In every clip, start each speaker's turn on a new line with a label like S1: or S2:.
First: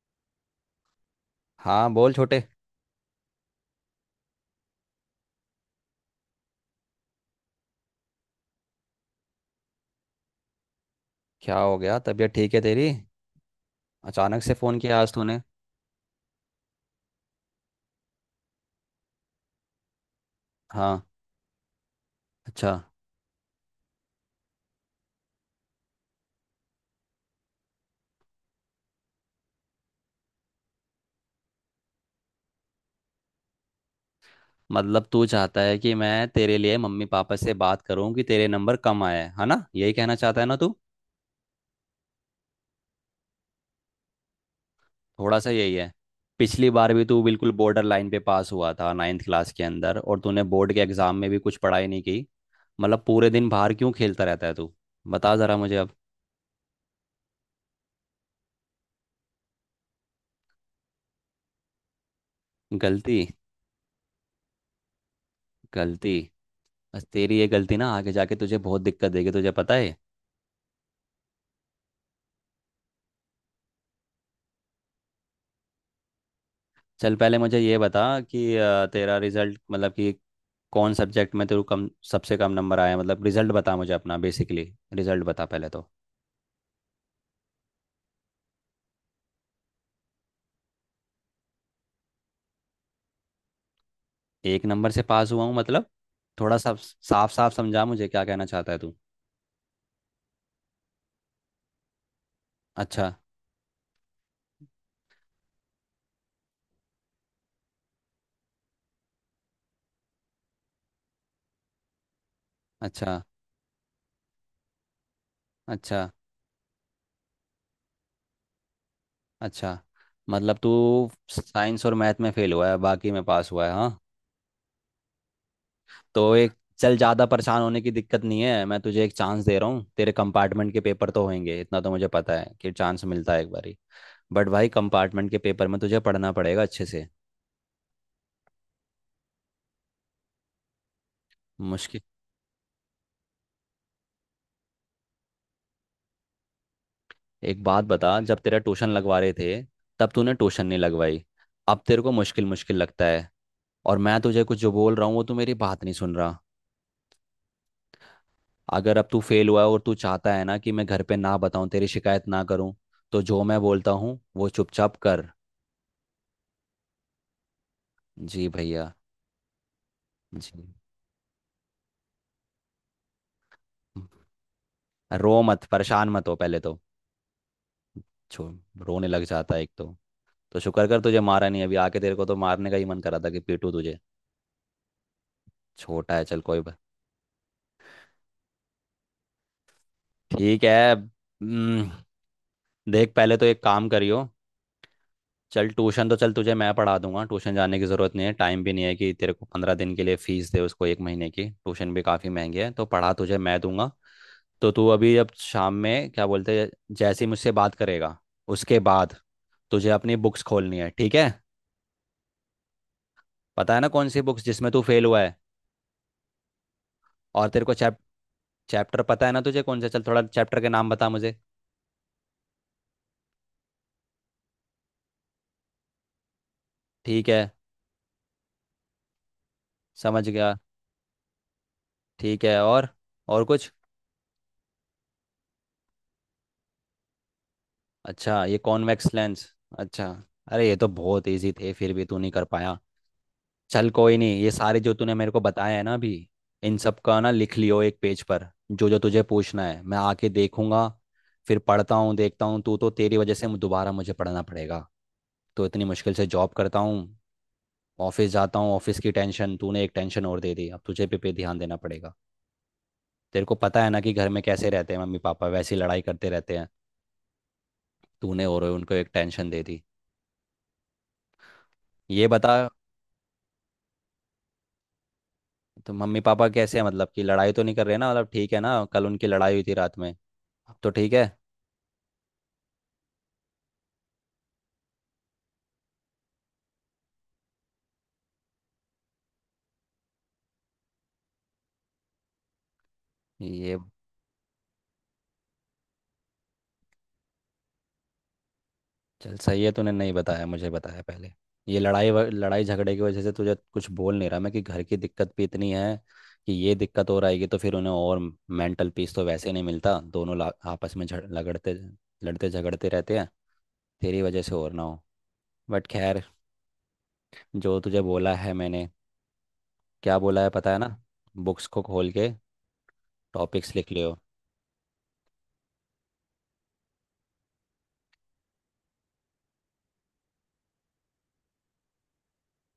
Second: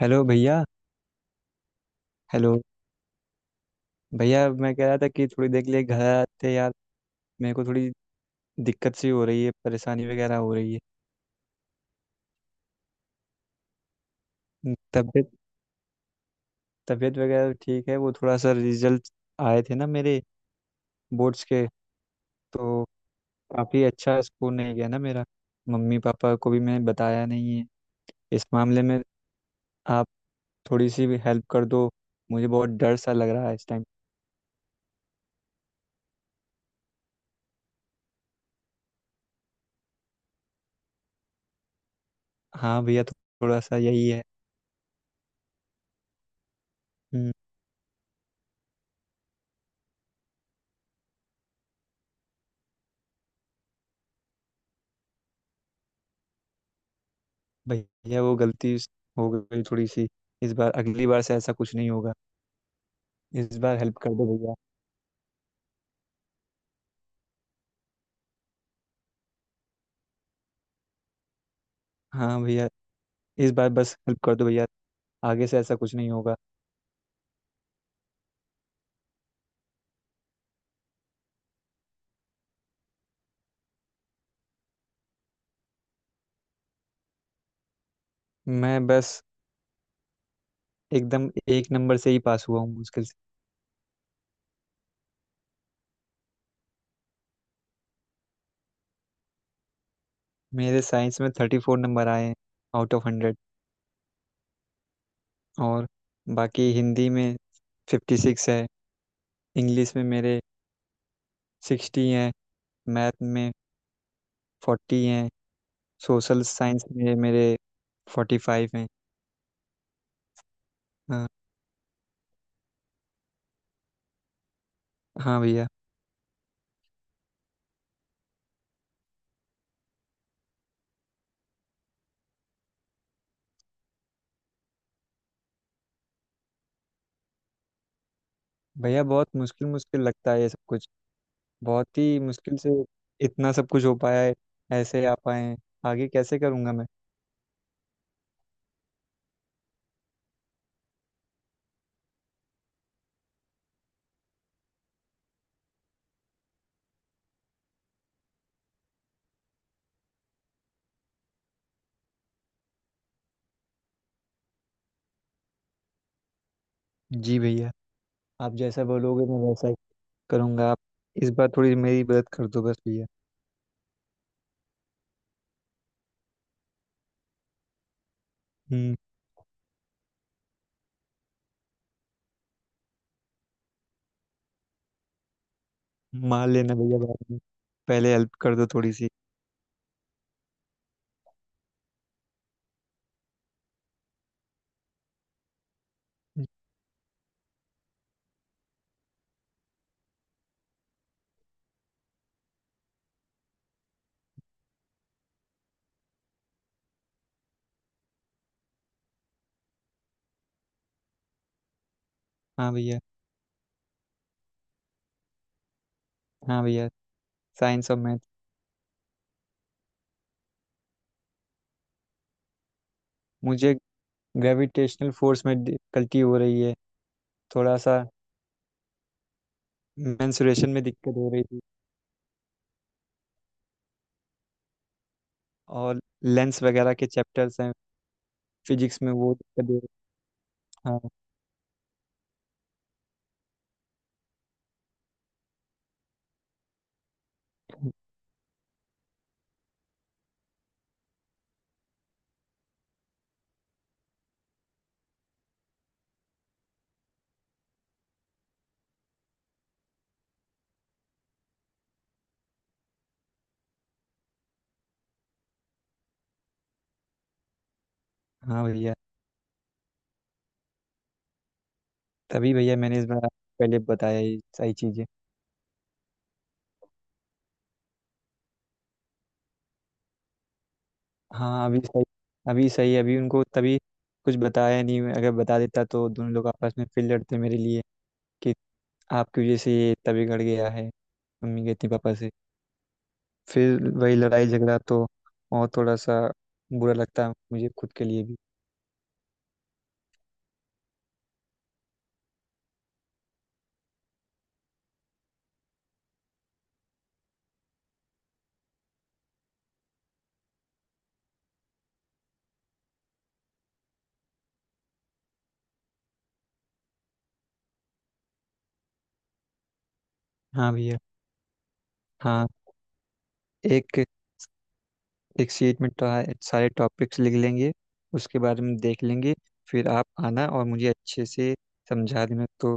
S1: Hello भैया
S2: हाँ बोल छोटे।
S1: हेलो भैया, मैं कह रहा था कि थोड़ी देर के लिए घर आते यार। मेरे को थोड़ी दिक्कत सी हो रही है, परेशानी वगैरह हो रही है।
S2: क्या हो गया? तबीयत ठीक है तेरी? अचानक से
S1: न-
S2: फ़ोन किया आज
S1: तबीयत
S2: तूने।
S1: तबीयत वगैरह ठीक है। वो थोड़ा सा रिजल्ट आए थे ना मेरे,
S2: हाँ।
S1: बोर्ड्स के,
S2: अच्छा।
S1: तो काफ़ी अच्छा स्कोर नहीं गया ना मेरा। मम्मी पापा को भी मैंने बताया नहीं है इस मामले में। आप थोड़ी सी भी हेल्प कर दो, मुझे बहुत डर सा लग रहा है इस टाइम।
S2: मतलब तू चाहता है कि मैं तेरे लिए मम्मी पापा से बात करूं कि तेरे नंबर कम आए हैं, है ना? यही कहना चाहता है ना तू?
S1: हाँ भैया, थोड़ा सा यही है।
S2: थोड़ा सा यही है। पिछली बार भी तू
S1: हम्म,
S2: बिल्कुल बॉर्डर लाइन पे पास हुआ था नाइन्थ क्लास के अंदर, और तूने बोर्ड के एग्ज़ाम में भी कुछ पढ़ाई नहीं की। मतलब पूरे दिन बाहर क्यों खेलता रहता है तू? बता ज़रा मुझे अब।
S1: भैया वो गलती हो गई थोड़ी सी। इस बार, अगली बार से ऐसा कुछ नहीं होगा।
S2: गलती।
S1: इस बार हेल्प कर दो भैया।
S2: गलती। बस तेरी ये गलती ना आगे जाके तुझे बहुत दिक्कत देगी, तुझे पता है।
S1: हाँ भैया, इस बार बस हेल्प कर दो भैया, आगे से ऐसा कुछ नहीं होगा।
S2: चल पहले मुझे ये बता कि तेरा रिजल्ट मतलब कि कौन सब्जेक्ट में तेरे को कम सबसे कम नंबर आया? मतलब रिजल्ट बता मुझे अपना, बेसिकली रिजल्ट बता पहले तो।
S1: मैं बस एकदम एक नंबर से ही पास हुआ हूँ मुश्किल से।
S2: एक नंबर से पास हुआ हूँ मतलब? थोड़ा सा साफ साफ समझा मुझे क्या कहना चाहता है तू।
S1: मेरे साइंस में 34 नंबर आए हैं, आउट ऑफ
S2: अच्छा।
S1: 100। और बाकी हिंदी में 56 है। इंग्लिश में मेरे 60 हैं।
S2: अच्छा।
S1: मैथ में 40 हैं।
S2: अच्छा।
S1: सोशल साइंस में मेरे 45 हैं।
S2: अच्छा। मतलब तू
S1: हाँ।
S2: साइंस और मैथ में फेल हुआ है, बाकी में पास हुआ है, हाँ?
S1: हाँ भैया।
S2: तो एक चल ज़्यादा परेशान होने की दिक्कत नहीं है, मैं तुझे एक चांस दे रहा हूँ। तेरे कंपार्टमेंट के पेपर तो होंगे, इतना तो मुझे पता है कि चांस मिलता है एक बार। बट भाई कंपार्टमेंट के पेपर में तुझे पढ़ना पड़ेगा अच्छे से।
S1: भैया, बहुत मुश्किल मुश्किल लगता है ये सब कुछ। बहुत
S2: मुश्किल?
S1: ही मुश्किल से इतना सब कुछ हो पाया है, ऐसे आ पाए हैं। आगे कैसे करूँगा मैं।
S2: एक बात बता, जब तेरा ट्यूशन लगवा रहे थे तब तूने ट्यूशन नहीं लगवाई, अब तेरे को मुश्किल मुश्किल लगता है। और मैं तुझे कुछ जो बोल रहा हूँ वो तू मेरी बात नहीं सुन रहा। अगर अब तू फेल हुआ है और तू चाहता है ना कि मैं घर पे ना बताऊँ, तेरी शिकायत ना करूँ, तो जो मैं बोलता हूँ वो चुपचाप कर।
S1: जी भैया,
S2: जी
S1: आप जैसा
S2: भैया
S1: बोलोगे मैं वैसा ही
S2: जी।
S1: करूँगा। आप इस बार थोड़ी मेरी मदद कर दो बस भैया।
S2: रो मत, परेशान मत हो पहले तो। छो
S1: हम्म।
S2: रोने लग जाता है एक तो। तो शुक्र कर तुझे मारा नहीं अभी आके, तेरे को तो मारने का ही मन करा था कि पीटू तुझे। छोटा है, चल
S1: मान
S2: कोई
S1: लेना
S2: बात।
S1: भैया बाद में, पहले हेल्प कर दो थोड़ी सी।
S2: ठीक है। देख पहले तो एक काम करियो। चल ट्यूशन तो, चल तुझे मैं पढ़ा दूंगा, ट्यूशन जाने की ज़रूरत नहीं है। टाइम भी नहीं है कि तेरे को 15 दिन के लिए फीस दे उसको, एक महीने की ट्यूशन भी काफ़ी महंगी है, तो पढ़ा तुझे मैं दूंगा। तो तू अभी, अब शाम में क्या बोलते हैं, जैसे ही मुझसे बात करेगा उसके बाद तुझे अपनी बुक्स खोलनी है, ठीक है?
S1: हाँ भैया।
S2: पता है ना कौन सी बुक्स जिसमें तू फेल हुआ है?
S1: हाँ भैया,
S2: और तेरे को
S1: साइंस और मैथ।
S2: चैप्टर पता है ना तुझे कौन सा? चल थोड़ा चैप्टर के नाम बता मुझे।
S1: मुझे ग्रेविटेशनल फोर्स में डिफिकल्टी हो रही है
S2: ठीक है।
S1: थोड़ा सा।
S2: समझ गया।
S1: मेंसुरेशन में दिक्कत हो रही थी।
S2: ठीक है। और? और कुछ?
S1: और लेंस वगैरह के चैप्टर्स हैं,
S2: अच्छा, ये
S1: फिजिक्स में
S2: कॉन्वेक्स
S1: वो
S2: लेंस।
S1: दिक्कत हो
S2: अच्छा।
S1: रही।
S2: अरे ये तो
S1: हाँ।
S2: बहुत इजी थे, फिर भी तू नहीं कर पाया। चल कोई नहीं, ये सारे जो तूने मेरे को बताया है ना अभी, इन सब का ना लिख लियो एक पेज पर जो जो तुझे पूछना है, मैं आके देखूंगा। फिर पढ़ता हूँ देखता हूँ तू, तो तेरी वजह से दोबारा मुझे पढ़ना पड़ेगा। तो इतनी मुश्किल से जॉब करता हूँ, ऑफिस जाता हूँ, ऑफिस की टेंशन, तूने एक टेंशन और दे दी, अब तुझे पे पे ध्यान देना पड़ेगा। तेरे को पता है ना कि घर में कैसे रहते हैं? मम्मी पापा वैसी लड़ाई करते रहते हैं, तूने
S1: हाँ
S2: और उनको
S1: भैया।
S2: एक टेंशन दे दी। ये
S1: तभी
S2: बता,
S1: भैया मैंने इस बार आपको पहले बताया ये सही चीज़ें।
S2: तो मम्मी पापा कैसे हैं? मतलब कि लड़ाई तो नहीं कर रहे ना, मतलब ठीक है ना? कल उनकी लड़ाई हुई थी रात में, अब तो ठीक है?
S1: हाँ, अभी सही है। अभी उनको तभी कुछ बताया नहीं मैं। अगर बता देता तो दोनों लोग आपस में फिर लड़ते मेरे लिए कि आपकी वजह से ये तभी गड़ गया है, मम्मी कहती पापा से,
S2: ये
S1: फिर वही लड़ाई झगड़ा। तो और थोड़ा सा बुरा लगता है मुझे खुद के लिए भी।
S2: चल सही है तूने नहीं बताया, मुझे बताया पहले। ये लड़ाई लड़ाई झगड़े की वजह से तुझे कुछ बोल नहीं रहा मैं कि घर की दिक्कत भी इतनी है कि ये दिक्कत हो रहेगी तो फिर उन्हें और मेंटल पीस तो वैसे नहीं मिलता, दोनों आपस में झड़ लगड़ते लड़ते झगड़ते रहते हैं, तेरी वजह से और ना हो। बट खैर, जो तुझे बोला है मैंने, क्या बोला है पता
S1: हाँ
S2: है ना?
S1: भैया।
S2: बुक्स को खोल के
S1: हाँ,
S2: टॉपिक्स लिख
S1: एक
S2: लियो।
S1: एक शीट में तो सारे टॉपिक्स लिख लेंगे, उसके बारे में देख लेंगे। फिर आप आना और मुझे अच्छे से समझा देना तो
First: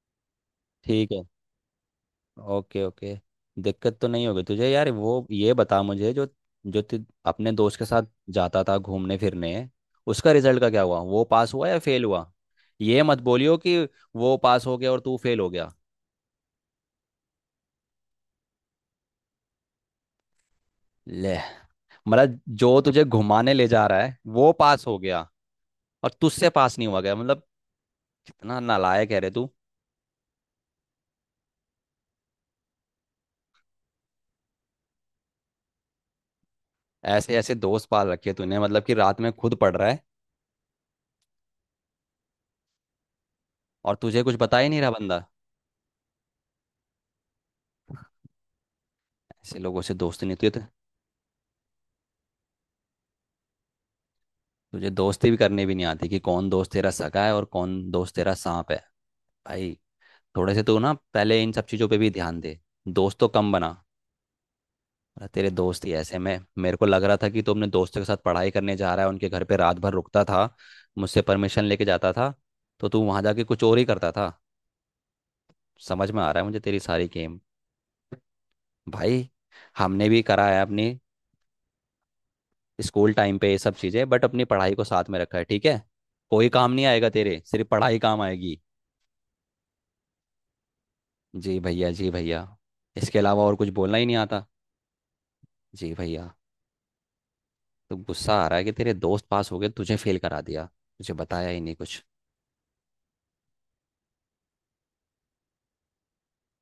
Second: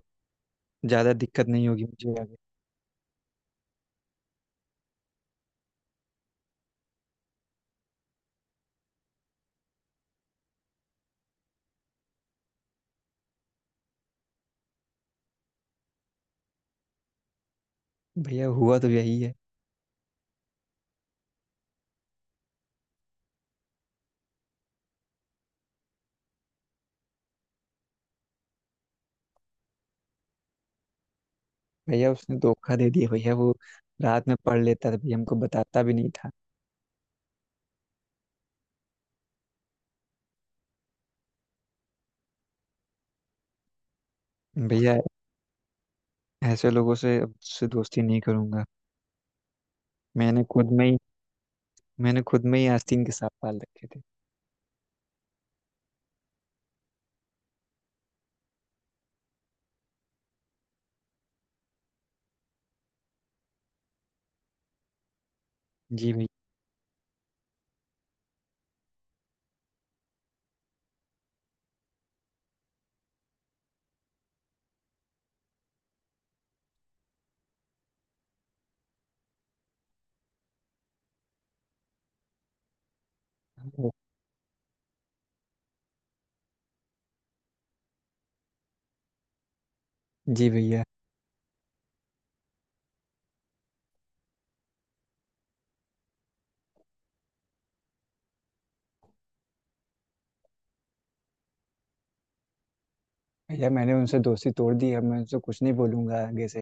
S2: ठीक
S1: ज़्यादा
S2: है।
S1: दिक्कत नहीं होगी मुझे आगे।
S2: Okay, okay. दिक्कत तो नहीं होगी तुझे यार, वो ये बता मुझे जो जो तू अपने दोस्त के साथ जाता था घूमने फिरने, उसका रिजल्ट का क्या हुआ? वो पास हुआ या फेल हुआ? ये मत बोलियो कि वो पास हो गया और तू फेल हो गया।
S1: भैया हुआ तो यही है।
S2: ले। मतलब जो तुझे घुमाने ले जा रहा है वो पास हो गया, और तुझसे पास नहीं हुआ गया? मतलब इतना नालायक है रे तू।
S1: भैया उसने धोखा दे दिया, भैया वो रात में पढ़ लेता था, भैया हमको बताता भी नहीं था।
S2: ऐसे ऐसे दोस्त पाल रखे तूने, मतलब कि रात में खुद पढ़ रहा है और तुझे कुछ बता ही नहीं रहा
S1: भैया
S2: बंदा।
S1: ऐसे लोगों से अब से दोस्ती नहीं करूंगा।
S2: ऐसे लोगों से दोस्ती नहीं
S1: मैंने
S2: होती।
S1: खुद में ही मैंने खुद में ही आस्तीन के सांप पाल रखे थे।
S2: तुझे दोस्ती भी करनी भी नहीं आती कि कौन दोस्त तेरा सगा है और कौन दोस्त तेरा सांप है, भाई। थोड़े से तू ना पहले इन सब चीज़ों पे भी ध्यान दे, दोस्त तो कम बना, वरना तेरे दोस्त ही
S1: जी
S2: ऐसे,
S1: भैया।
S2: में मेरे को लग रहा था कि तू अपने दोस्तों के साथ पढ़ाई करने जा रहा है, उनके घर पे रात भर रुकता था, मुझसे परमिशन लेके जाता था, तो तू वहां जाके कुछ और ही करता था? समझ में आ रहा है मुझे तेरी सारी गेम। भाई, हमने भी करा है अपनी स्कूल टाइम पे ये सब चीज़ें, बट अपनी पढ़ाई को साथ में रखा है, ठीक है? कोई काम नहीं आएगा तेरे, सिर्फ पढ़ाई काम आएगी।
S1: जी भैया।
S2: जी भैया, जी भैया। इसके अलावा और कुछ बोलना ही नहीं आता, जी भैया। तो गुस्सा आ रहा है कि तेरे दोस्त पास हो गए, तुझे फेल करा दिया, तुझे बताया ही नहीं कुछ।
S1: भैया मैंने उनसे दोस्ती तोड़ दी, अब मैं उनसे कुछ नहीं बोलूंगा आगे से,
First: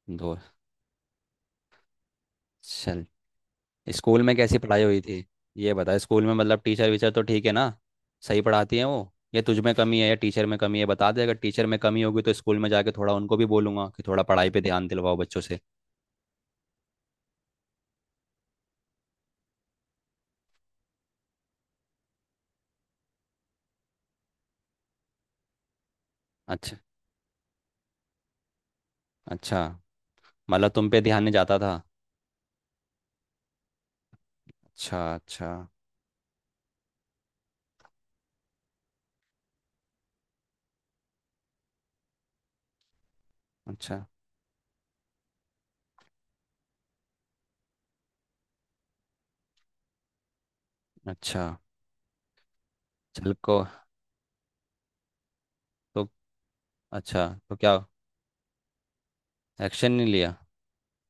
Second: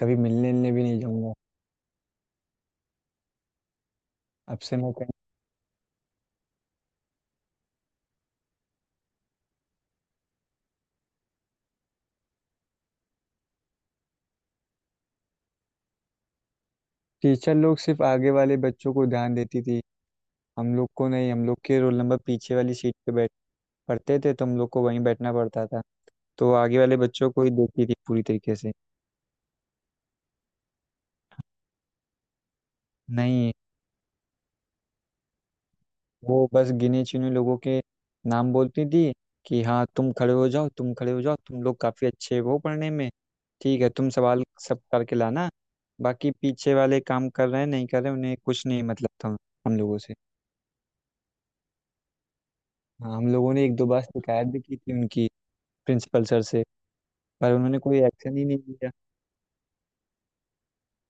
S1: कभी
S2: दो
S1: मिलने मिलने भी नहीं जाऊंगा।
S2: चल, स्कूल में कैसी
S1: अब से
S2: पढ़ाई
S1: मैं
S2: हुई
S1: कहीं।
S2: थी? ये बता। स्कूल में मतलब टीचर वीचर तो ठीक है ना? सही पढ़ाती है वो? या तुझ में कमी है या टीचर में कमी है? बता दे, अगर टीचर में कमी होगी तो स्कूल में जाके थोड़ा उनको भी बोलूंगा कि थोड़ा पढ़ाई पे ध्यान दिलवाओ बच्चों से।
S1: टीचर लोग सिर्फ आगे वाले बच्चों को ध्यान देती थी, हम लोग को नहीं। हम लोग के रोल नंबर पीछे वाली सीट पे बैठ पढ़ते थे, तो हम लोग को वहीं बैठना पड़ता था। तो
S2: अच्छा।
S1: आगे वाले बच्चों को ही देखती थी पूरी तरीके से।
S2: अच्छा। मतलब तुम पे ध्यान नहीं जाता था?
S1: नहीं।
S2: अच्छा। अच्छा।
S1: वो बस गिने चुने लोगों के नाम बोलती थी कि हाँ, तुम खड़े हो जाओ, तुम खड़े हो जाओ, तुम लोग काफ़ी अच्छे हो पढ़ने में, ठीक है
S2: अच्छा।
S1: तुम सवाल सब करके लाना। बाकी पीछे वाले काम कर रहे हैं नहीं कर रहे हैं, उन्हें कुछ नहीं मतलब था हम लोगों से।
S2: अच्छा।
S1: हाँ, हम
S2: चल
S1: लोगों
S2: को
S1: ने एक दो बार शिकायत भी की थी उनकी,
S2: तो
S1: प्रिंसिपल सर से।
S2: अच्छा,
S1: पर
S2: तो क्या
S1: उन्होंने कोई एक्शन ही नहीं लिया।
S2: एक्शन नहीं लिया?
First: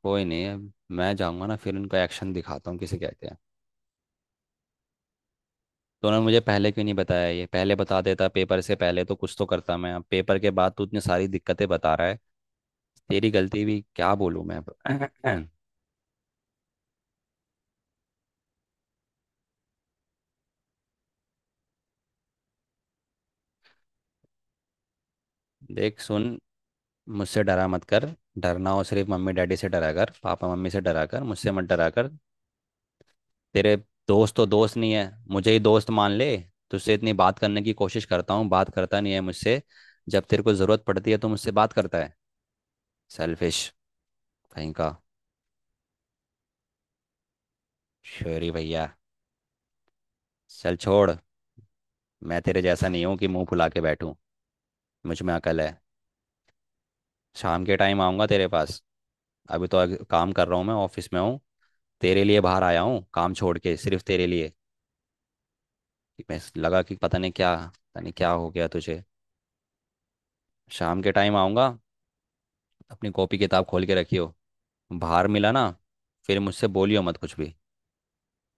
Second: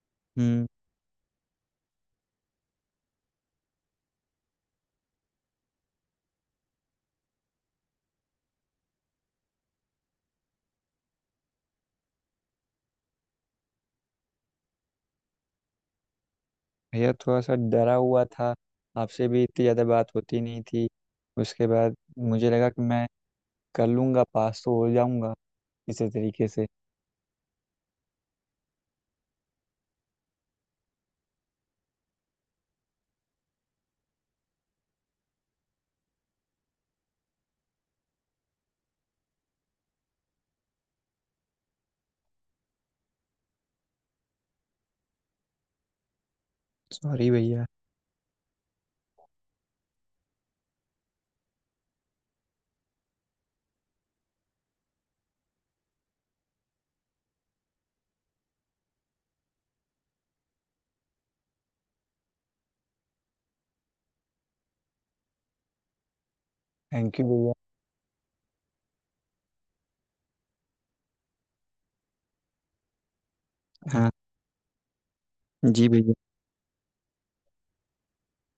S2: कोई नहीं।
S1: हम्म।
S2: अब मैं जाऊंगा ना फिर उनको एक्शन दिखाता हूँ किसे कहते हैं। तो उन्होंने मुझे पहले क्यों नहीं बताया? ये पहले बता देता, पेपर से पहले तो कुछ तो करता मैं। अब पेपर के बाद तू इतनी सारी दिक्कतें बता रहा है, तेरी गलती भी क्या बोलूँ मैं अब।
S1: भैया थोड़ा सा डरा हुआ था, आपसे भी इतनी ज़्यादा बात होती नहीं थी। उसके बाद मुझे लगा कि मैं कर लूंगा, पास तो हो जाऊंगा
S2: देख,
S1: किसी
S2: सुन,
S1: तरीके से।
S2: मुझसे डरा मत कर। डरना हो सिर्फ मम्मी डैडी से डरा कर, पापा मम्मी से डरा कर, मुझसे मत डरा कर। तेरे दोस्त तो दोस्त नहीं है, मुझे ही दोस्त मान ले। तुझसे इतनी बात करने की कोशिश करता हूँ, बात करता नहीं है मुझसे। जब तेरे को ज़रूरत पड़ती है तो मुझसे बात करता है। सेल्फिश कहीं का।
S1: सॉरी भैया।
S2: श्योरी भैया। चल छोड़, मैं तेरे जैसा नहीं हूँ कि मुंह फुला के बैठूं, मुझ में अकल है। शाम के टाइम आऊँगा तेरे पास। अभी तो काम कर रहा हूँ, मैं ऑफिस में हूँ। तेरे लिए बाहर आया हूँ, काम छोड़ के सिर्फ तेरे लिए, कि मैं लगा कि पता
S1: थैंक यू
S2: नहीं
S1: भैया।
S2: क्या, पता नहीं क्या हो गया तुझे। शाम के टाइम आऊँगा, अपनी कॉपी किताब खोल के
S1: हाँ।
S2: रखियो। बाहर मिला ना,
S1: जी भैया।
S2: फिर मुझसे बोलियो मत कुछ भी।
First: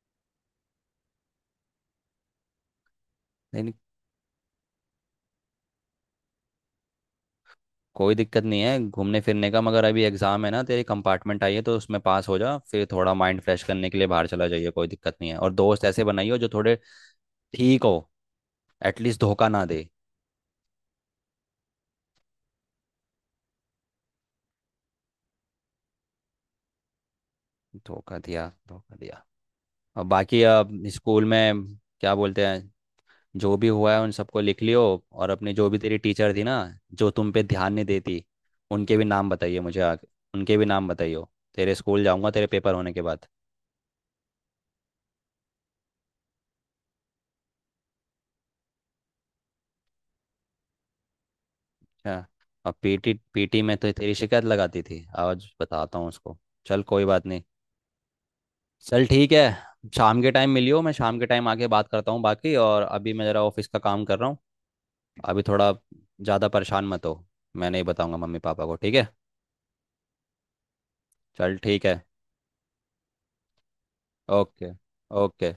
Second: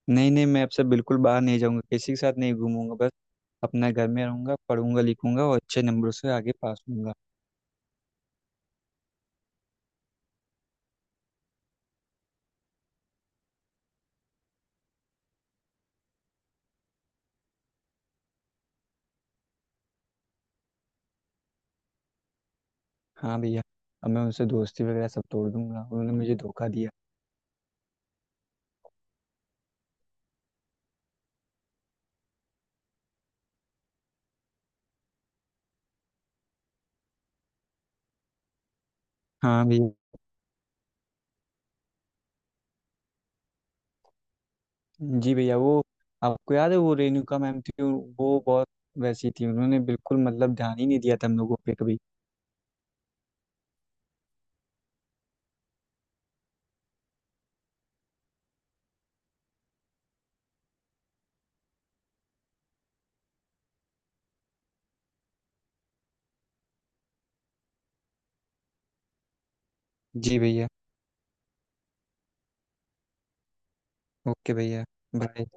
S1: नहीं नहीं, मैं अब से बिल्कुल बाहर नहीं जाऊंगा, किसी के साथ नहीं घूमूंगा बस,
S2: नहीं,
S1: अपना घर में रहूंगा, पढ़ूंगा लिखूंगा और अच्छे नंबरों से आगे पास होऊंगा।
S2: कोई दिक्कत नहीं है घूमने फिरने का, मगर अभी एग्जाम है ना, तेरी कंपार्टमेंट आई है, तो उसमें पास हो जा फिर थोड़ा माइंड फ्रेश करने के लिए बाहर चला जाइए, कोई दिक्कत नहीं है। और दोस्त ऐसे बनाइए जो थोड़े ठीक हो, एटलीस्ट धोखा ना दे।
S1: हाँ भैया, अब मैं उनसे दोस्ती वगैरह सब तोड़ दूंगा, उन्होंने मुझे धोखा दिया।
S2: धोखा दिया, धोखा दिया। और बाकी अब स्कूल में क्या बोलते हैं, जो भी हुआ है उन सबको लिख लियो। और अपनी जो भी तेरी टीचर थी ना, जो तुम पे ध्यान नहीं देती, उनके भी नाम बताइए
S1: हाँ
S2: मुझे आगे।
S1: भैया।
S2: उनके भी नाम बताइए। तेरे स्कूल जाऊंगा तेरे पेपर होने के बाद।
S1: जी भैया, वो आपको याद है वो रेणुका मैम थी, वो बहुत वैसी थी, उन्होंने बिल्कुल मतलब ध्यान ही नहीं दिया था हम लोगों पे कभी।
S2: क्या? और पीटी पीटी में तो तेरी शिकायत लगाती थी? आज बताता हूँ उसको। चल कोई बात नहीं, चल ठीक है, शाम के टाइम मिलियो, मैं शाम के टाइम आके बात करता हूँ बाकी, और अभी मैं ज़रा ऑफिस का काम कर रहा हूँ। अभी थोड़ा ज़्यादा परेशान मत हो, मैं नहीं बताऊँगा मम्मी पापा को, ठीक है?
S1: जी भैया।
S2: चल ठीक है।
S1: ओके
S2: ओके,
S1: भैया। बाय।
S2: ओके।